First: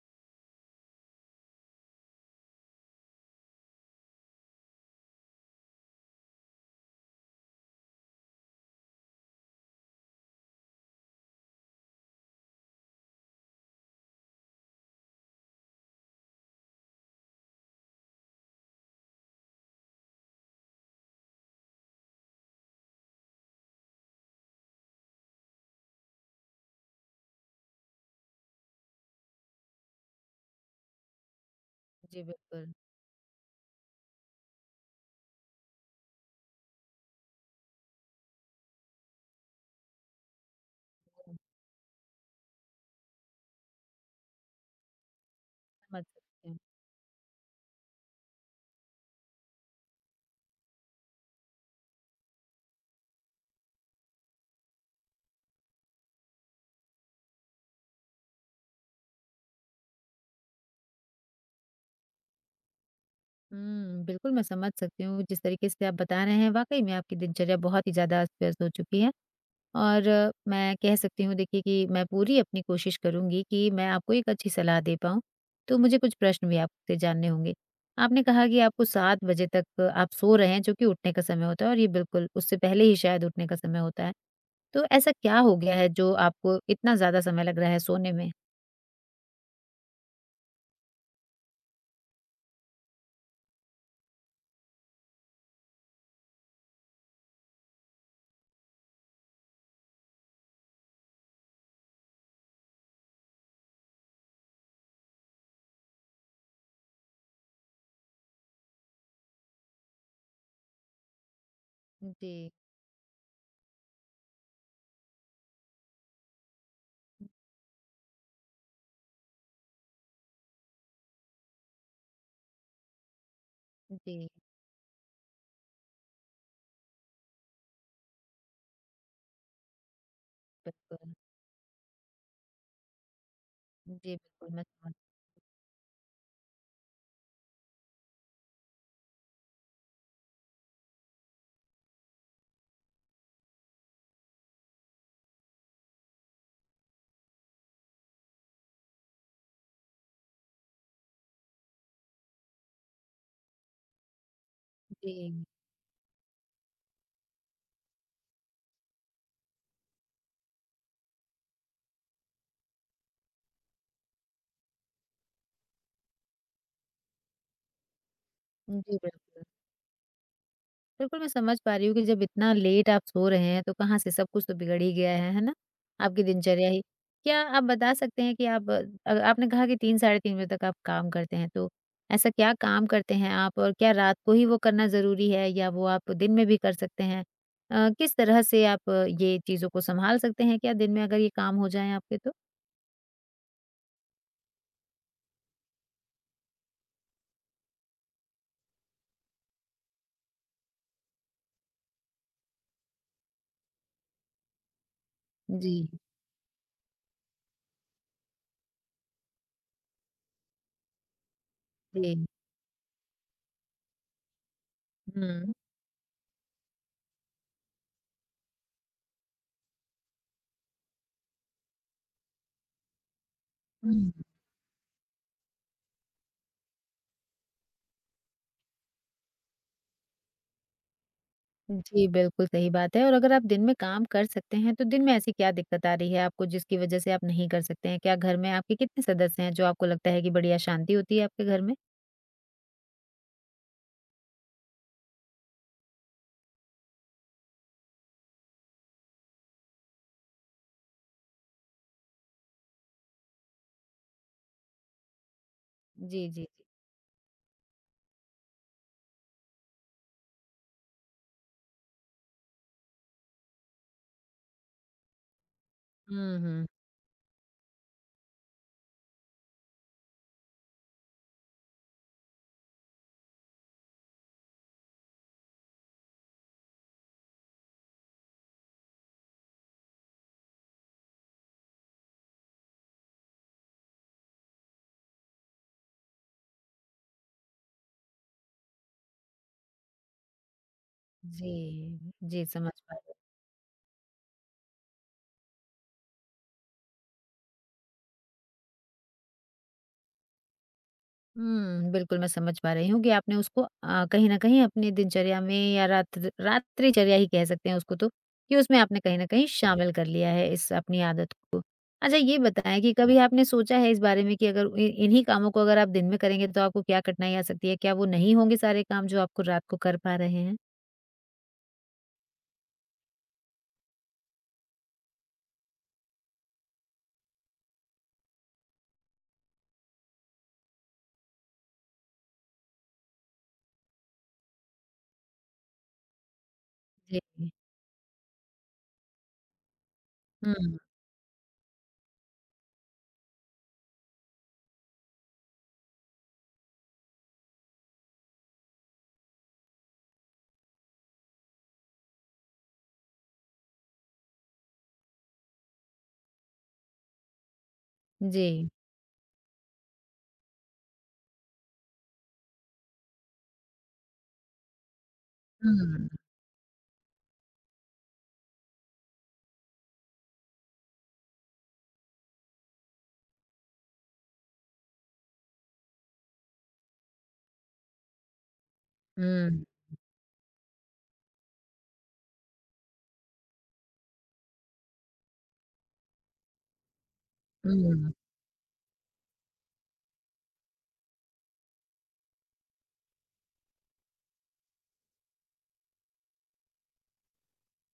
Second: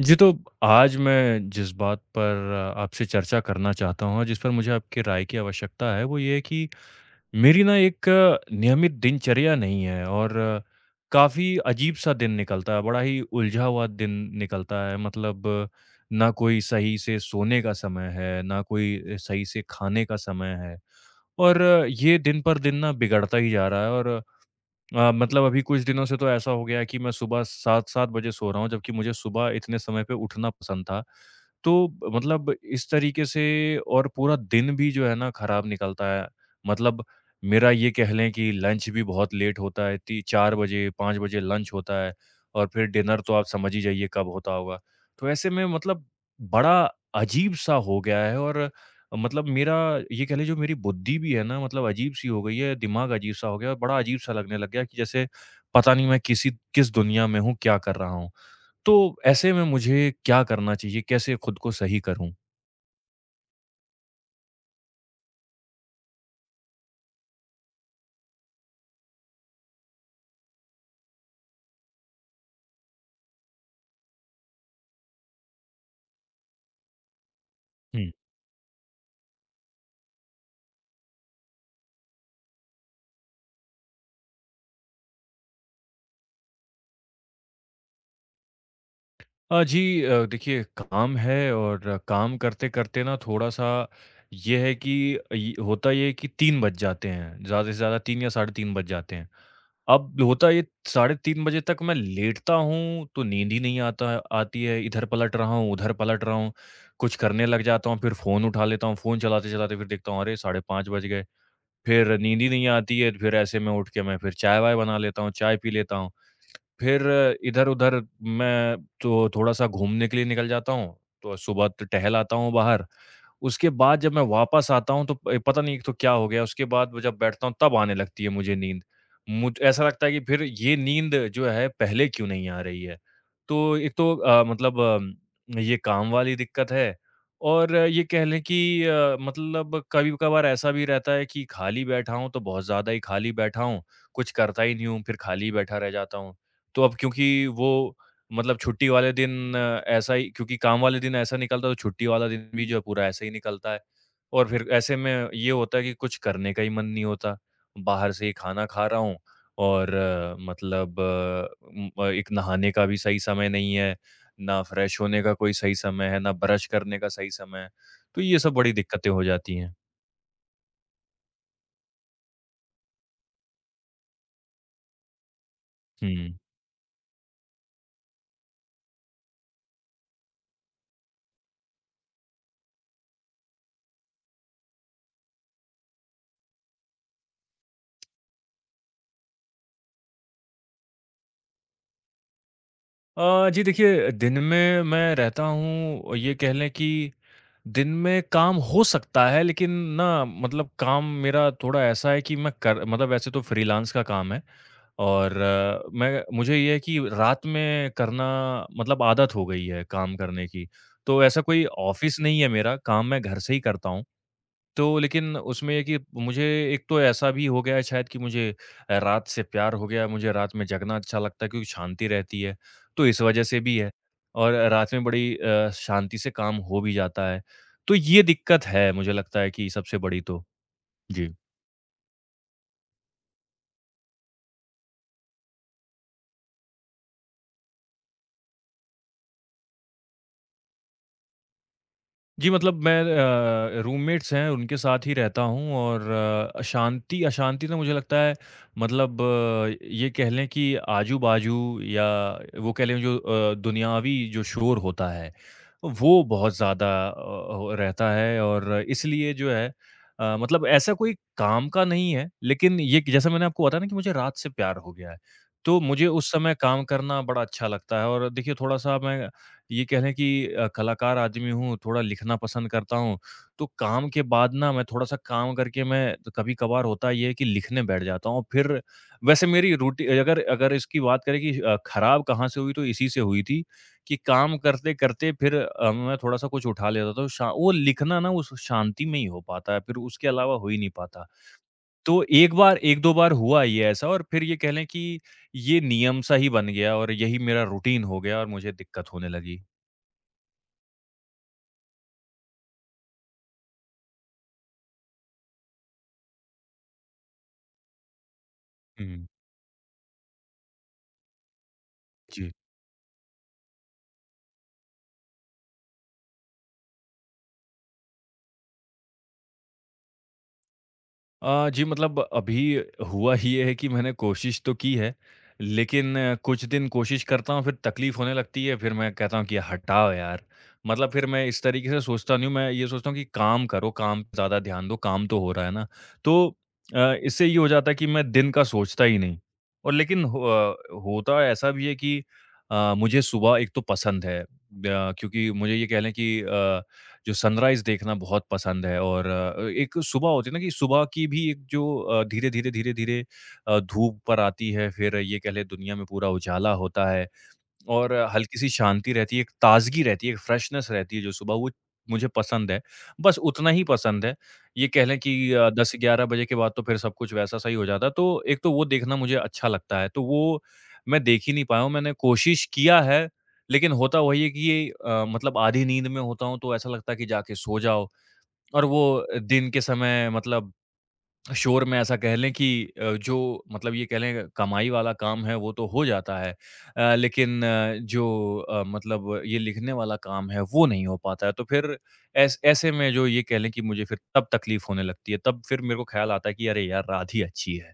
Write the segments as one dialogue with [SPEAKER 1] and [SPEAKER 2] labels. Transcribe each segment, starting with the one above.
[SPEAKER 1] जी, तो आज मैं जिस बात पर आपसे चर्चा करना चाहता हूँ और जिस पर मुझे आपकी राय की आवश्यकता है, वो ये है कि मेरी ना एक नियमित दिनचर्या नहीं है और काफ़ी अजीब-सा दिन निकलता है, बड़ा ही उलझा हुआ दिन निकलता है। मतलब ना कोई सही से सोने का समय है, ना कोई सही से खाने का समय है और ये दिन पर दिन ना बिगड़ता ही जा रहा है और मतलब अभी कुछ दिनों से तो ऐसा हो गया है कि मैं सुबह 7-7 बजे सो रहा हूँ, जबकि मुझे सुबह इतने समय पे उठना पसंद था। तो
[SPEAKER 2] जी,
[SPEAKER 1] मतलब
[SPEAKER 2] बिल्कुल,
[SPEAKER 1] इस तरीके से और पूरा दिन भी जो है ना खराब निकलता है। मतलब मेरा ये कह लें कि लंच भी बहुत लेट होता है, ती 4 बजे, 5 बजे लंच होता है और फिर डिनर तो आप समझ ही जाइए कब होता होगा। तो ऐसे में
[SPEAKER 2] समझ
[SPEAKER 1] मतलब
[SPEAKER 2] सकती हूँ।
[SPEAKER 1] बड़ा अजीब-सा हो गया है और मतलब मेरा ये कह लीजिए जो मेरी बुद्धि भी है ना मतलब अजीब-सी हो गई है, दिमाग अजीब-सा हो गया है और बड़ा अजीब-सा लगने लग गया है कि जैसे पता नहीं मैं किस दुनिया में हूँ, क्या कर रहा हूँ? तो ऐसे में मुझे क्या करना चाहिए? कैसे खुद को सही करूँ?
[SPEAKER 2] हुँ, बिल्कुल मैं समझ सकती हूँ जिस तरीके से आप बता रहे हैं, वाक़ई में आपकी दिनचर्या बहुत ही ज़्यादा अस्त व्यस्त हो चुकी है। और मैं कह सकती हूँ, देखिए कि मैं पूरी अपनी कोशिश करूँगी कि मैं आपको एक अच्छी सलाह दे पाऊँ। तो मुझे कुछ प्रश्न भी आपसे जानने होंगे।
[SPEAKER 1] हुँ।
[SPEAKER 2] आपने कहा कि आपको 7 बजे तक आप सो रहे हैं, जो कि उठने का समय होता है और ये बिल्कुल उससे पहले ही शायद उठने का समय होता है। तो ऐसा क्या हो गया है जो आपको इतना ज़्यादा समय लग रहा है सोने में?
[SPEAKER 1] जी देखिए काम है और काम करते-करते ना थोड़ा-सा ये है कि इ होता ये है कि 3 बज जाते हैं, ज़्यादा से ज़्यादा 3 या साढ़े 3 बज जाते हैं। अब होता ये 3:30 बजे तक मैं लेटता हूँ, तो नींद ही नहीं आता है आती है, इधर पलट रहा हूँ, उधर पलट रहा हूँ, कुछ करने लग जाता हूँ, फिर फ़ोन उठा लेता हूँ, फ़ोन चलाते-चलाते फिर देखता हूँ, अरे! 5:30 बज गए, फिर नींद ही
[SPEAKER 2] जी,
[SPEAKER 1] नहीं आती है, फिर ऐसे में उठ के मैं फिर चाय-वाय बना लेता हूँ, चाय पी लेता हूँ। फिर इधर-उधर मैं तो थोड़ा-सा घूमने के लिए निकल जाता हूँ, तो सुबह त टहल आता हूँ बाहर। उसके बाद जब मैं
[SPEAKER 2] जी,
[SPEAKER 1] वापस आता हूँ तो प पता नहीं एक तो क्या हो गया, उसके बाद मैं जब बैठता हूँ तब आने लगती है मुझे नींद। मुझ ऐसा लगता है कि फिर ये
[SPEAKER 2] बिल्कुल।
[SPEAKER 1] नींद जो है पहले क्यों नहीं आ रही है? तो एक
[SPEAKER 2] जी,
[SPEAKER 1] तो
[SPEAKER 2] बिल्कुल मैं
[SPEAKER 1] मतलब
[SPEAKER 2] समझ।
[SPEAKER 1] ये काम वाली दिक्कत है और ये कह लें कि मतलब कभी-कभार ऐसा भी रहता है कि खाली बैठा हूँ तो बहुत ज़्यादा ही खाली बैठा हूँ, कुछ करता ही नहीं हूँ, फिर खाली बैठा रह जाता हूँ। तो अब क्योंकि वो मतलब छुट्टी वाले दिन ऐसा ही क्योंकि काम वाले दिन ऐसा निकलता है तो छुट्टी वाला दिन भी जो है पूरा ऐसे ही निकलता है। और फिर ऐसे में
[SPEAKER 2] जी।
[SPEAKER 1] ये होता है कि कुछ करने का ही मन नहीं होता। बाहर से ही खाना खा रहा हूँ और मतलब एक नहाने का भी सही समय नहीं है, ना फ्रेश होने का कोई सही समय है, ना ब्रश करने का सही समय है। तो ये सब बड़ी
[SPEAKER 2] जी,
[SPEAKER 1] दिक्कतें हो
[SPEAKER 2] बिल्कुल।
[SPEAKER 1] जाती हैं।
[SPEAKER 2] बिल्कुल, मैं समझ पा रही हूँ कि जब इतना लेट आप सो रहे हैं, तो कहाँ से सब कुछ तो बिगड़ ही गया है ना? आपकी
[SPEAKER 1] हुँ।
[SPEAKER 2] दिनचर्या ही। क्या आप बता सकते हैं कि आपने कहा कि 3 साढ़े 3 बजे तक आप काम करते हैं, तो ऐसा क्या काम करते हैं आप, और क्या रात को ही वो करना ज़रूरी है या वो आप दिन में भी कर सकते हैं? किस तरह से आप ये चीज़ों को सँभाल सकते हैं? क्या दिन में अगर ये काम हो जाएँ आपके तो?
[SPEAKER 1] जी देखिए, दिन में मैं रहता हूँ ये कह लें कि दिन में काम हो सकता है लेकिन ना मतलब काम मेरा थोड़ा ऐसा है कि मैं कर मतलब वैसे तो फ्रीलांस का काम है और
[SPEAKER 2] जी,
[SPEAKER 1] मैं मुझे ये है कि रात में करना मतलब आदत हो गई है काम करने की। तो ऐसा कोई
[SPEAKER 2] जी।
[SPEAKER 1] ऑफ़िस नहीं है मेरा, काम मैं घर से ही करता हूँ। तो लेकिन
[SPEAKER 2] हुँ।
[SPEAKER 1] उसमें ये कि मुझे एक तो ऐसा भी हो गया है शायद कि मुझे रात से प्यार हो गया, मुझे रात में जगना अच्छा लगता है क्योंकि शांति रहती है, तो इस वजह से भी है और रात में बड़ी शांति से काम हो भी जाता है। तो ये दिक्कत है, मुझे लगता है कि सबसे बड़ी तो। जी।
[SPEAKER 2] जी, बिल्कुल सही बात है। और अगर आप दिन में काम कर सकते हैं, तो दिन में ऐसी क्या दिक्कत आ रही है आपको, जिसकी वज़ह से आप नहीं कर सकते हैं? क्या घर में आपके कितने सदस्य हैं, जो आपको लगता है कि बड़ी अशांति होती है आपके घर में?
[SPEAKER 1] जी, मतलब मैं रूममेट्स हैं, उनके साथ ही रहता हूँ और अशांति अशांति तो मुझे लगता है मतलब ये कह लें कि आजू-बाजू या वो कह लें जो दुनियावी जो शोर होता है,
[SPEAKER 2] जी,
[SPEAKER 1] वो
[SPEAKER 2] जी, जी।
[SPEAKER 1] बहुत ज़्यादा हो रहता है और इसलिए जो है मतलब ऐसा कोई काम का नहीं है, लेकिन ये कि जैसा मैंने आपको बताया ना कि मुझे रात से प्यार हो गया है, तो मुझे उस
[SPEAKER 2] हुँ,
[SPEAKER 1] समय
[SPEAKER 2] हुँ।
[SPEAKER 1] काम करना बड़ा अच्छा लगता है और देखिए थोड़ा-सा मैं ये कह लें कि कलाकार आदमी हूँ, थोड़ा लिखना पसंद करता हूँ, तो काम के बाद ना मैं थोड़ा-सा काम करके मैं तो कभी-कभार होता ये है कि लिखने बैठ जाता हूँ। फिर वैसे मेरी रूटी अगर अगर इसकी बात करें कि खराब कहाँ से हुई तो इसी से हुई थी कि काम करते-करते फिर मैं थोड़ा-सा कुछ उठा लेता था। तो शा वो लिखना ना उस शांति में ही हो पाता है, फिर उसके अलावा हो ही नहीं पाता।
[SPEAKER 2] जी,
[SPEAKER 1] तो
[SPEAKER 2] जी
[SPEAKER 1] एक
[SPEAKER 2] समझ
[SPEAKER 1] बार
[SPEAKER 2] पा।
[SPEAKER 1] 1-2 बार हुआ ये ऐसा और फिर ये कह लें कि ये नियम सा ही बन गया और यही मेरा रूटीन हो गया और मुझे दिक्कत होने लगी।
[SPEAKER 2] हुँ, बिल्कुल मैं समझ पा रही हूँ कि आपने उसको कहीं न कहीं अपनी दिनचर्या में या रात्रिचर्या ही कह सकते हैं उसको तो, कि उसमें आपने कहीं न
[SPEAKER 1] हुँ,
[SPEAKER 2] कहीं शामिल कर लिया है इस अपनी आदत को। अच्छा, ये
[SPEAKER 1] जी।
[SPEAKER 2] बताएँ कि कभी आपने सोचा है इस बारे में कि अगर इ इन्हीं कामों को अगर आप दिन में करेंगे, तो आपको क्या कठिनाई आ सकती है? क्या वो नहीं होंगे सारे काम जो आपको रात को कर पा रहे हैं?
[SPEAKER 1] जी मतलब अभी हुआ ही ये है कि मैंने कोशिश तो की है, लेकिन कुछ दिन कोशिश करता हूँ फिर तकलीफ़ होने लगती है, फिर मैं कहता हूँ कि हटाओ यार। मतलब फिर मैं इस तरीके से सोचता नहीं हूँ, मैं ये सोचता हूँ कि काम करो, काम पे ज़्यादा ध्यान दो, काम तो हो रहा है ना। तो
[SPEAKER 2] जी।
[SPEAKER 1] इससे ये हो जाता है कि मैं दिन का सोचता ही नहीं और लेकिन
[SPEAKER 2] हुँ,
[SPEAKER 1] होता ऐसा भी है कि मुझे सुबह एक तो पसंद है क्योंकि मुझे ये कह लें कि जो सनराइज़ देखना बहुत पसंद है और एक सुबह होती है ना कि सुबह की भी एक जो धीरे-धीरे, धीरे-धीरे धूप पर आती है, फिर ये कह लें दुनिया में पूरा उजाला होता है और
[SPEAKER 2] जी।
[SPEAKER 1] हल्की-सी शांति रहती है, एक ताज़गी रहती है, एक फ्रेशनेस रहती है जो सुबह वो मुझे पसंद है। बस उतना ही पसंद है। ये कह लें कि
[SPEAKER 2] हुँ,
[SPEAKER 1] 10-11 बजे के बाद तो फिर सब कुछ वैसा-सा ही हो जाता है। तो एक तो वो देखना मुझे अच्छा लगता है। तो वो मैं देख ही नहीं पाया हूँ। मैंने कोशिश किया है, लेकिन होता वही है कि ये मतलब आधी नींद में होता हूँ तो ऐसा लगता है कि जाके सो जाओ और वो
[SPEAKER 2] हुँ,
[SPEAKER 1] दिन के समय मतलब शोर में ऐसा कह लें कि जो मतलब ये कह लें कमाई वाला काम है वो तो हो जाता है लेकिन
[SPEAKER 2] हुँ।
[SPEAKER 1] जो मतलब ये लिखने वाला काम है वो नहीं हो पाता है तो फिर ऐसे में जो ये कह लें कि मुझे फिर तब तकलीफ होने लगती है तब फिर मेरे को ख्याल आता है कि अरे यार रात ही अच्छी है।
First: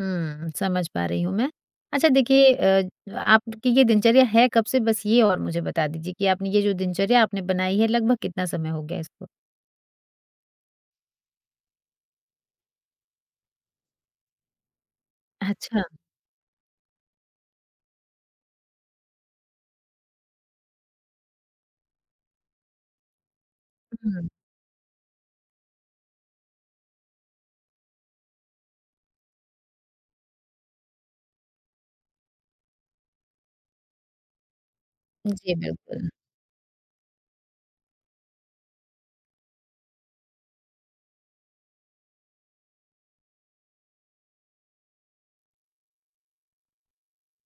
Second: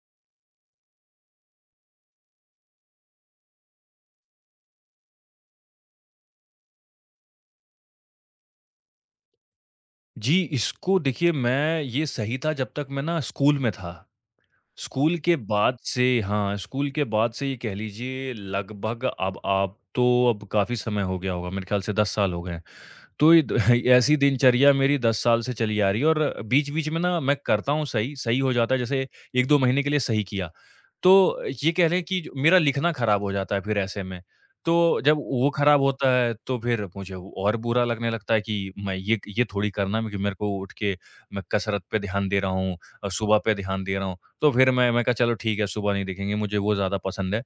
[SPEAKER 2] हुँ, समझ पा रही हूँ मैं। अच्छा, देखिए आपकी ये दिनचर्या है कब से? बस ये और मुझे बता दीजिए कि आपने ये जो दिनचर्या आपने बनाई है, लगभग कितना समय हो गया इसको?
[SPEAKER 1] जी, इसको देखिए मैं ये सही था जब तक मैं ना स्कूल में था। स्कूल के बाद
[SPEAKER 2] अच्छा,
[SPEAKER 1] से हाँ स्कूल के बाद से ये कह लीजिए लगभग अब आप तो अब काफी समय हो गया होगा मेरे ख्याल से 10 साल हो गए हैं। तो ये द ऐसी
[SPEAKER 2] हुँ।
[SPEAKER 1] दिनचर्या मेरी 10 साल से चली आ रही है और बीच-बीच में ना मैं करता हूँ सही, सही हो जाता है जैसे 1-2 महीने के लिए सही किया। तो ये कह लें कि मेरा लिखना खराब हो जाता है फिर ऐसे में। तो जब वो
[SPEAKER 2] जी,
[SPEAKER 1] खराब
[SPEAKER 2] बिल्कुल,
[SPEAKER 1] होता है तो फिर मुझे वो और बुरा लगने लगता है कि मैं ये थोड़ी करना है कि मेरे को उठ के मैं कसरत पे ध्यान दे रहा हूँ, सुबह पे ध्यान दे रहा हूँ। तो फिर मैं कहा चलो ठीक है सुबह नहीं देखेंगे मुझे वो ज़्यादा पसंद है।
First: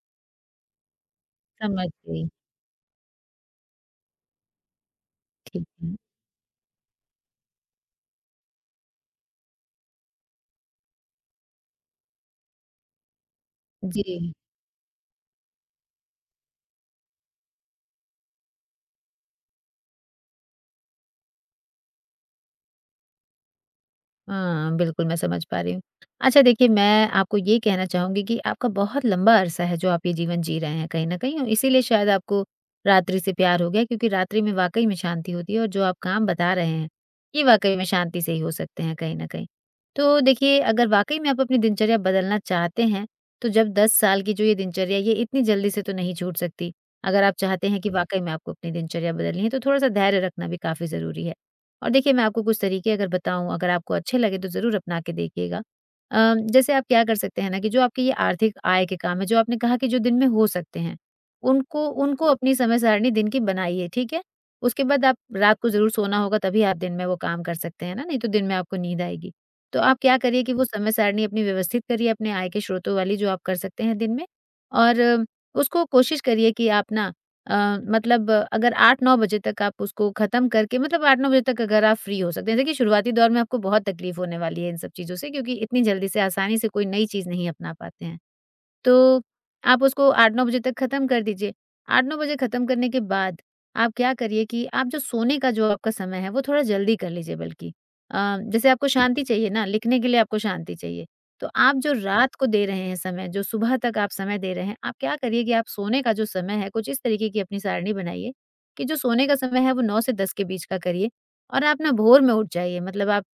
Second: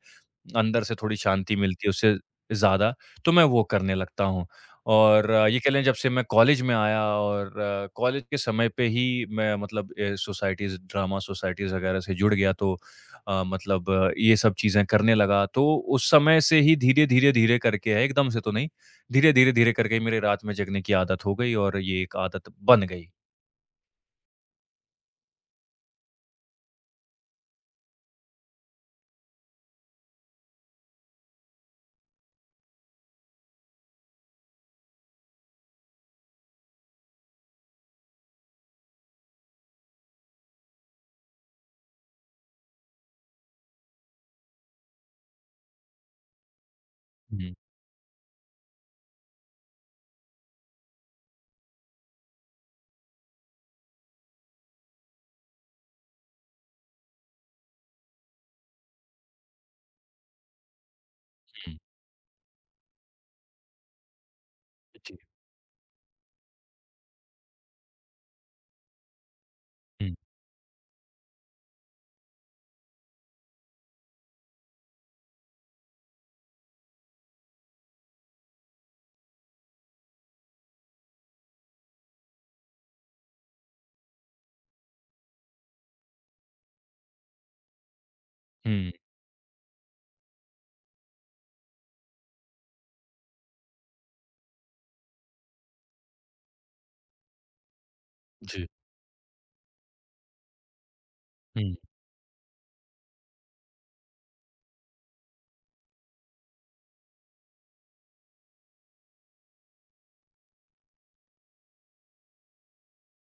[SPEAKER 1] अंदर से थोड़ी शांति मिलती
[SPEAKER 2] समझ
[SPEAKER 1] है उससे
[SPEAKER 2] गई,
[SPEAKER 1] ज़्यादा, तो मैं वो करने लगता हूँ। और ये
[SPEAKER 2] ठीक
[SPEAKER 1] कह लें
[SPEAKER 2] है।
[SPEAKER 1] जब से मैं कॉलेज में आया और कॉलेज के समय पे ही मैं मतलब सोसाइटीज़ ड्रामा सोसाइटीज़ वगैरह से जुड़ गया तो मतलब
[SPEAKER 2] जी।
[SPEAKER 1] ये सब चीज़ें करने लगा। तो उस समय से ही धीरे, धीरे, धीरे करके है एकदम से तो नहीं, धीरे, धीरे, धीरे करके ही मेरे रात में जगने की आदत हो गई और ये एक आदत बन गई।
[SPEAKER 2] हाँ, बिल्कुल मैं समझ पा रही हूँ। अच्छा, देखिए मैं आपको ये कहना चाहूँगी कि आपका बहुत लंबा अरसा है जो आप ये जीवन जी रहे हैं कहीं न कहीं, और इसीलिए शायद आपको रात्रि से प्यार हो गया, क्योंकि रात्रि में वाक़ई में शांति होती है और जो आप काम बता रहे हैं, ये वाक़ई में शांति से ही हो सकते हैं कहीं न कहीं। तो देखिए, अगर वाक़ई में आप अपनी दिनचर्या बदलना चाहते हैं, तो जब 10 साल की जो ये दिनचर्या, ये इतनी जल्दी से तो नहीं छूट सकती। अगर आप
[SPEAKER 1] हुँ,
[SPEAKER 2] चाहते हैं कि वाक़ई में आपको अपनी दिनचर्या बदलनी है, तो थोड़ा-सा धैर्य रखना भी काफ़ी ज़रूरी है। और देखिए, मैं आपको कुछ तरीके अगर बताऊँ, अगर आपको अच्छे लगे तो ज़रूर अपना के देखिएगा। जैसे आप क्या कर सकते हैं ना कि जो आपकी ये आर्थिक आय के काम है, जो आपने कहा कि जो दिन में हो सकते हैं,
[SPEAKER 1] हुँ।
[SPEAKER 2] उनको उनको अपनी समय सारिणी दिन की बनाइए, ठीक है? उसके बाद आप
[SPEAKER 1] जी।
[SPEAKER 2] रात को ज़रूर सोना होगा, तभी आप दिन में वो काम कर सकते हैं ना, नहीं तो दिन में आपको नींद आएगी। तो आप
[SPEAKER 1] हुँ,
[SPEAKER 2] क्या करिए कि वो समय सारिणी अपनी व्यवस्थित करिए, अपने आय के स्रोतों वाली, जो आप कर सकते हैं दिन में। और उसको कोशिश करिए कि आप ना, अ, मतलब अगर 8-9 बजे तक आप उसको ख़त्म करके, मतलब 8-9 बजे तक अगर आप फ्री हो सकते हैं। देखिए, शुरुआती दौर में आपको बहुत तकलीफ़ होने वाली है इन सब चीज़ों से, क्योंकि इतनी जल्दी से आसानी से कोई नई चीज़ नहीं अपना पाते हैं।
[SPEAKER 1] हुँ।
[SPEAKER 2] तो आप उसको 8-9 बजे तक खत्म कर दीजिए। 8-9 बजे खत्म करने के बाद, आप क्या करिए कि आप जो सोने का, जो आपका समय है, वो थोड़ा जल्दी कर लीजिए बल्कि।
[SPEAKER 1] जी।
[SPEAKER 2] जैसे आपको शांति चाहिए ना, लिखने के लिए आपको शांति चाहिए, तो
[SPEAKER 1] हुँ,
[SPEAKER 2] आप जो रात को दे रहे हैं समय, जो सुबह तक आप समय दे रहे हैं, आप क्या करिए कि आप सोने का जो समय है, कुछ इस तरीके की अपनी सारणी बनाइए, कि जो सोने का समय है, वो 9 से 10 के बीच का करिए, और आप ना भोर में उठ जाइए। मतलब आप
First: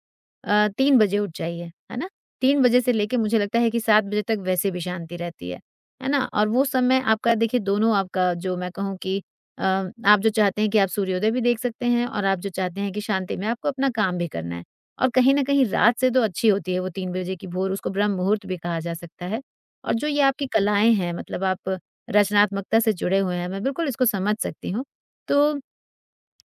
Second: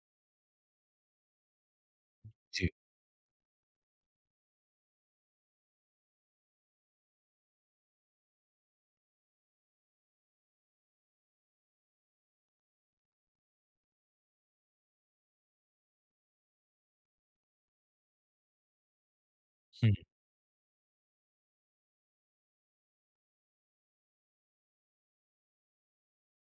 [SPEAKER 2] 3 बजे उठ जाइए, है ना? 3
[SPEAKER 1] जी।
[SPEAKER 2] बजे से लेके मुझे लगता है कि 7 बजे तक वैसे भी शांति रहती है ना? और वो समय आपका, देखिए दोनों आपका, जो मैं कहूँ कि अ, आप जो चाहते हैं कि आप सूर्योदय भी देख सकते हैं, और आप जो चाहते हैं कि शांति में आपको अपना काम भी करना है। और कहीं न कहीं रात से तो अच्छी होती है वो 3 बजे की भोर, उसको ब्रह्म मुहूर्त भी कहा जा सकता है।
[SPEAKER 1] हुँ,
[SPEAKER 2] और जो ये आपकी कलाएँ हैं, मतलब आप रचनात्मकता से जुड़े हुए हैं, मैं बिल्कुल इसको समझ सकती हूँ। तो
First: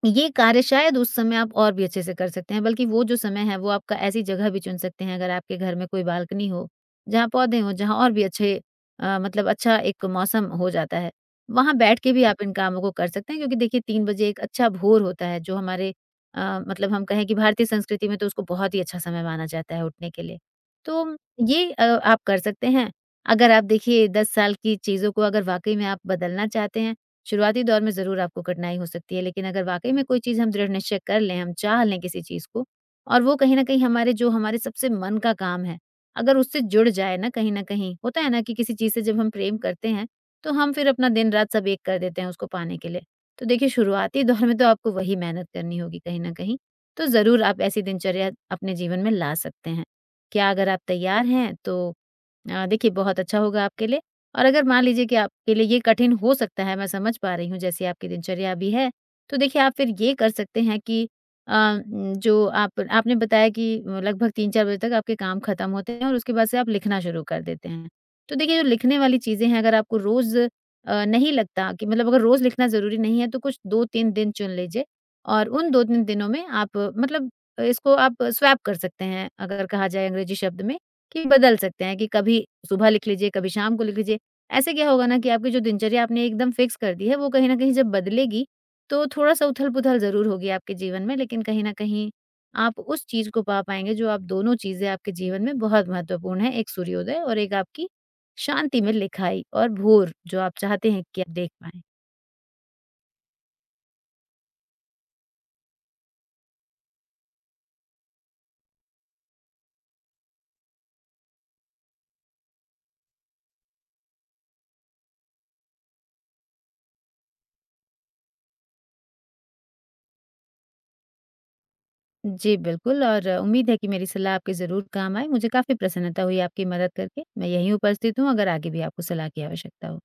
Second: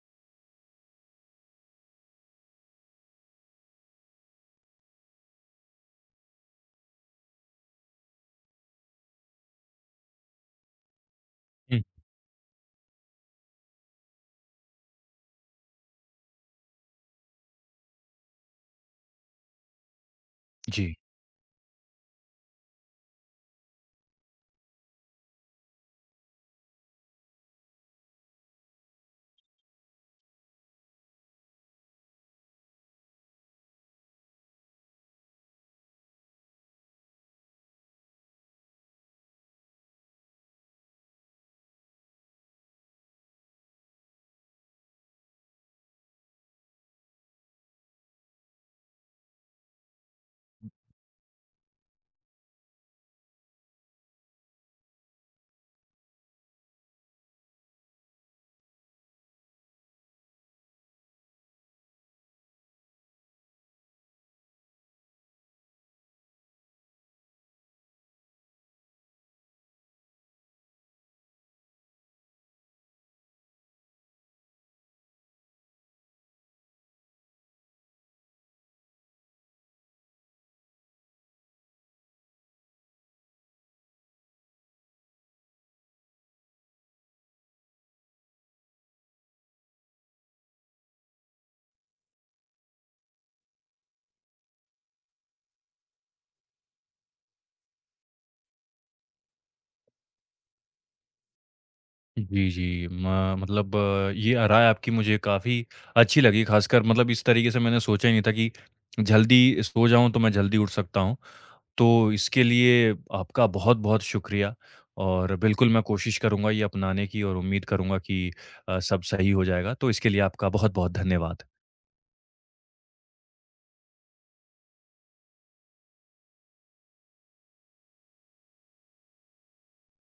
[SPEAKER 2] ये कार्य शायद उस समय आप और भी अच्छे से कर सकते हैं, बल्कि वो जो समय है वो आपका, ऐसी जगह भी चुन सकते हैं अगर आपके घर में कोई बालकनी हो, जहाँ पौधे हों, जहाँ और भी अच्छे मतलब अच्छा एक मौसम हो जाता है। वहाँ
[SPEAKER 1] हुँ।
[SPEAKER 2] बैठ के भी आप इन कामों को कर सकते हैं, क्योंकि देखिए 3 बजे एक अच्छा भोर होता है, जो हमारे मतलब हम कहें कि भारतीय संस्कृति में तो उसको बहुत ही अच्छा समय माना जाता है उठने के लिए।
[SPEAKER 1] जी।
[SPEAKER 2] तो ये आप कर सकते हैं। अगर आप देखिए 10 साल की चीज़ों को अगर वाक़ई में आप बदलना चाहते हैं, शुरुआती दौर में ज़रूर आपको कठिनाई हो सकती है, लेकिन अगर वाक़ई में कोई चीज़ हम दृढ़ निश्चय कर लें, हम चाह लें किसी चीज़ को, और वो कहीं न कहीं हमारे, जो हमारे सबसे मन का काम है, अगर उससे जुड़ जाए ना कहीं न कहीं, होता है ना कि किसी चीज़ से जब हम प्रेम करते हैं, तो हम फिर अपना दिन-रात सब एक कर देते हैं उसको पाने के लिए। तो देखिए, शुरुआती दौर में तो आपको वही मेहनत करनी होगी कहीं न कहीं, तो ज़रूर आप ऐसी दिनचर्या अपने जीवन में ला सकते हैं। क्या अगर आप तैयार हैं, तो देखिए बहुत अच्छा होगा आपके लिए। और अगर मान लीजिए कि आपके लिए ये कठिन हो सकता है, मैं समझ पा रही हूँ जैसी आपकी दिनचर्या भी है, तो देखिए आप फिर ये कर सकते हैं कि जो आप आपने बताया कि लगभग 3-4 बजे तक आपके काम खत्म होते हैं और उसके बाद से आप लिखना शुरू कर देते हैं। तो देखिए जो लिखने वाली चीज़ें हैं, अगर आपको रोज़ नहीं लगता कि, मतलब अगर रोज़ लिखना ज़रूरी नहीं है, तो कुछ 2-3 दिन चुन लीजिए, और उन 2-3 दिनों में आप मतलब इसको आप स्वैप कर सकते हैं, अगर कहा जाए अंग्रेजी शब्द में, कि बदल सकते हैं कि कभी सुबह लिख लीजिए, कभी शाम को लिख लीजिए। ऐसे क्या होगा ना कि आपकी जो दिनचर्या आपने एकदम फिक्स कर दी है, वो कहीं न कहीं जब बदलेगी, तो थोड़ा-सा उथल-पुथल ज़रूर होगी आपके जीवन में, लेकिन कहीं न कहीं आप उस चीज़ को पा पाएँगे, जो आप, दोनों चीज़ें आपके जीवन में बहुत महत्वपूर्ण हैं, एक सूर्योदय और एक आपकी शांति में लिखाई और भोर, जो आप चाहते हैं कि आप देख पाएँ।
[SPEAKER 1] जी, जी। म मतलब ये राय आपकी मुझे काफ़ी अच्छी लगी ख़ासकर मतलब इस तरीके से मैंने सोचा ही नहीं था कि जल्दी सो जाऊँ तो मैं जल्दी उठ सकता हूँ। तो इसके लिए आपका बहुत-बहुत शुक्रिया और बिल्कुल मैं कोशिश करूँगा ये अपनाने की और उम्मीद करूँगा कि सब सही हो जाएगा। तो इसके लिए आपका बहुत-बहुत धन्यवाद।
[SPEAKER 2] जी, बिल्कुल, और उम्मीद है कि मेरी सलाह आपके ज़रूर काम आए। मुझे काफ़ी प्रसन्नता हुई आपकी मदद करके। मैं यहीं उपस्थित हूँ अगर आगे भी आपको सलाह की आवश्यकता हो।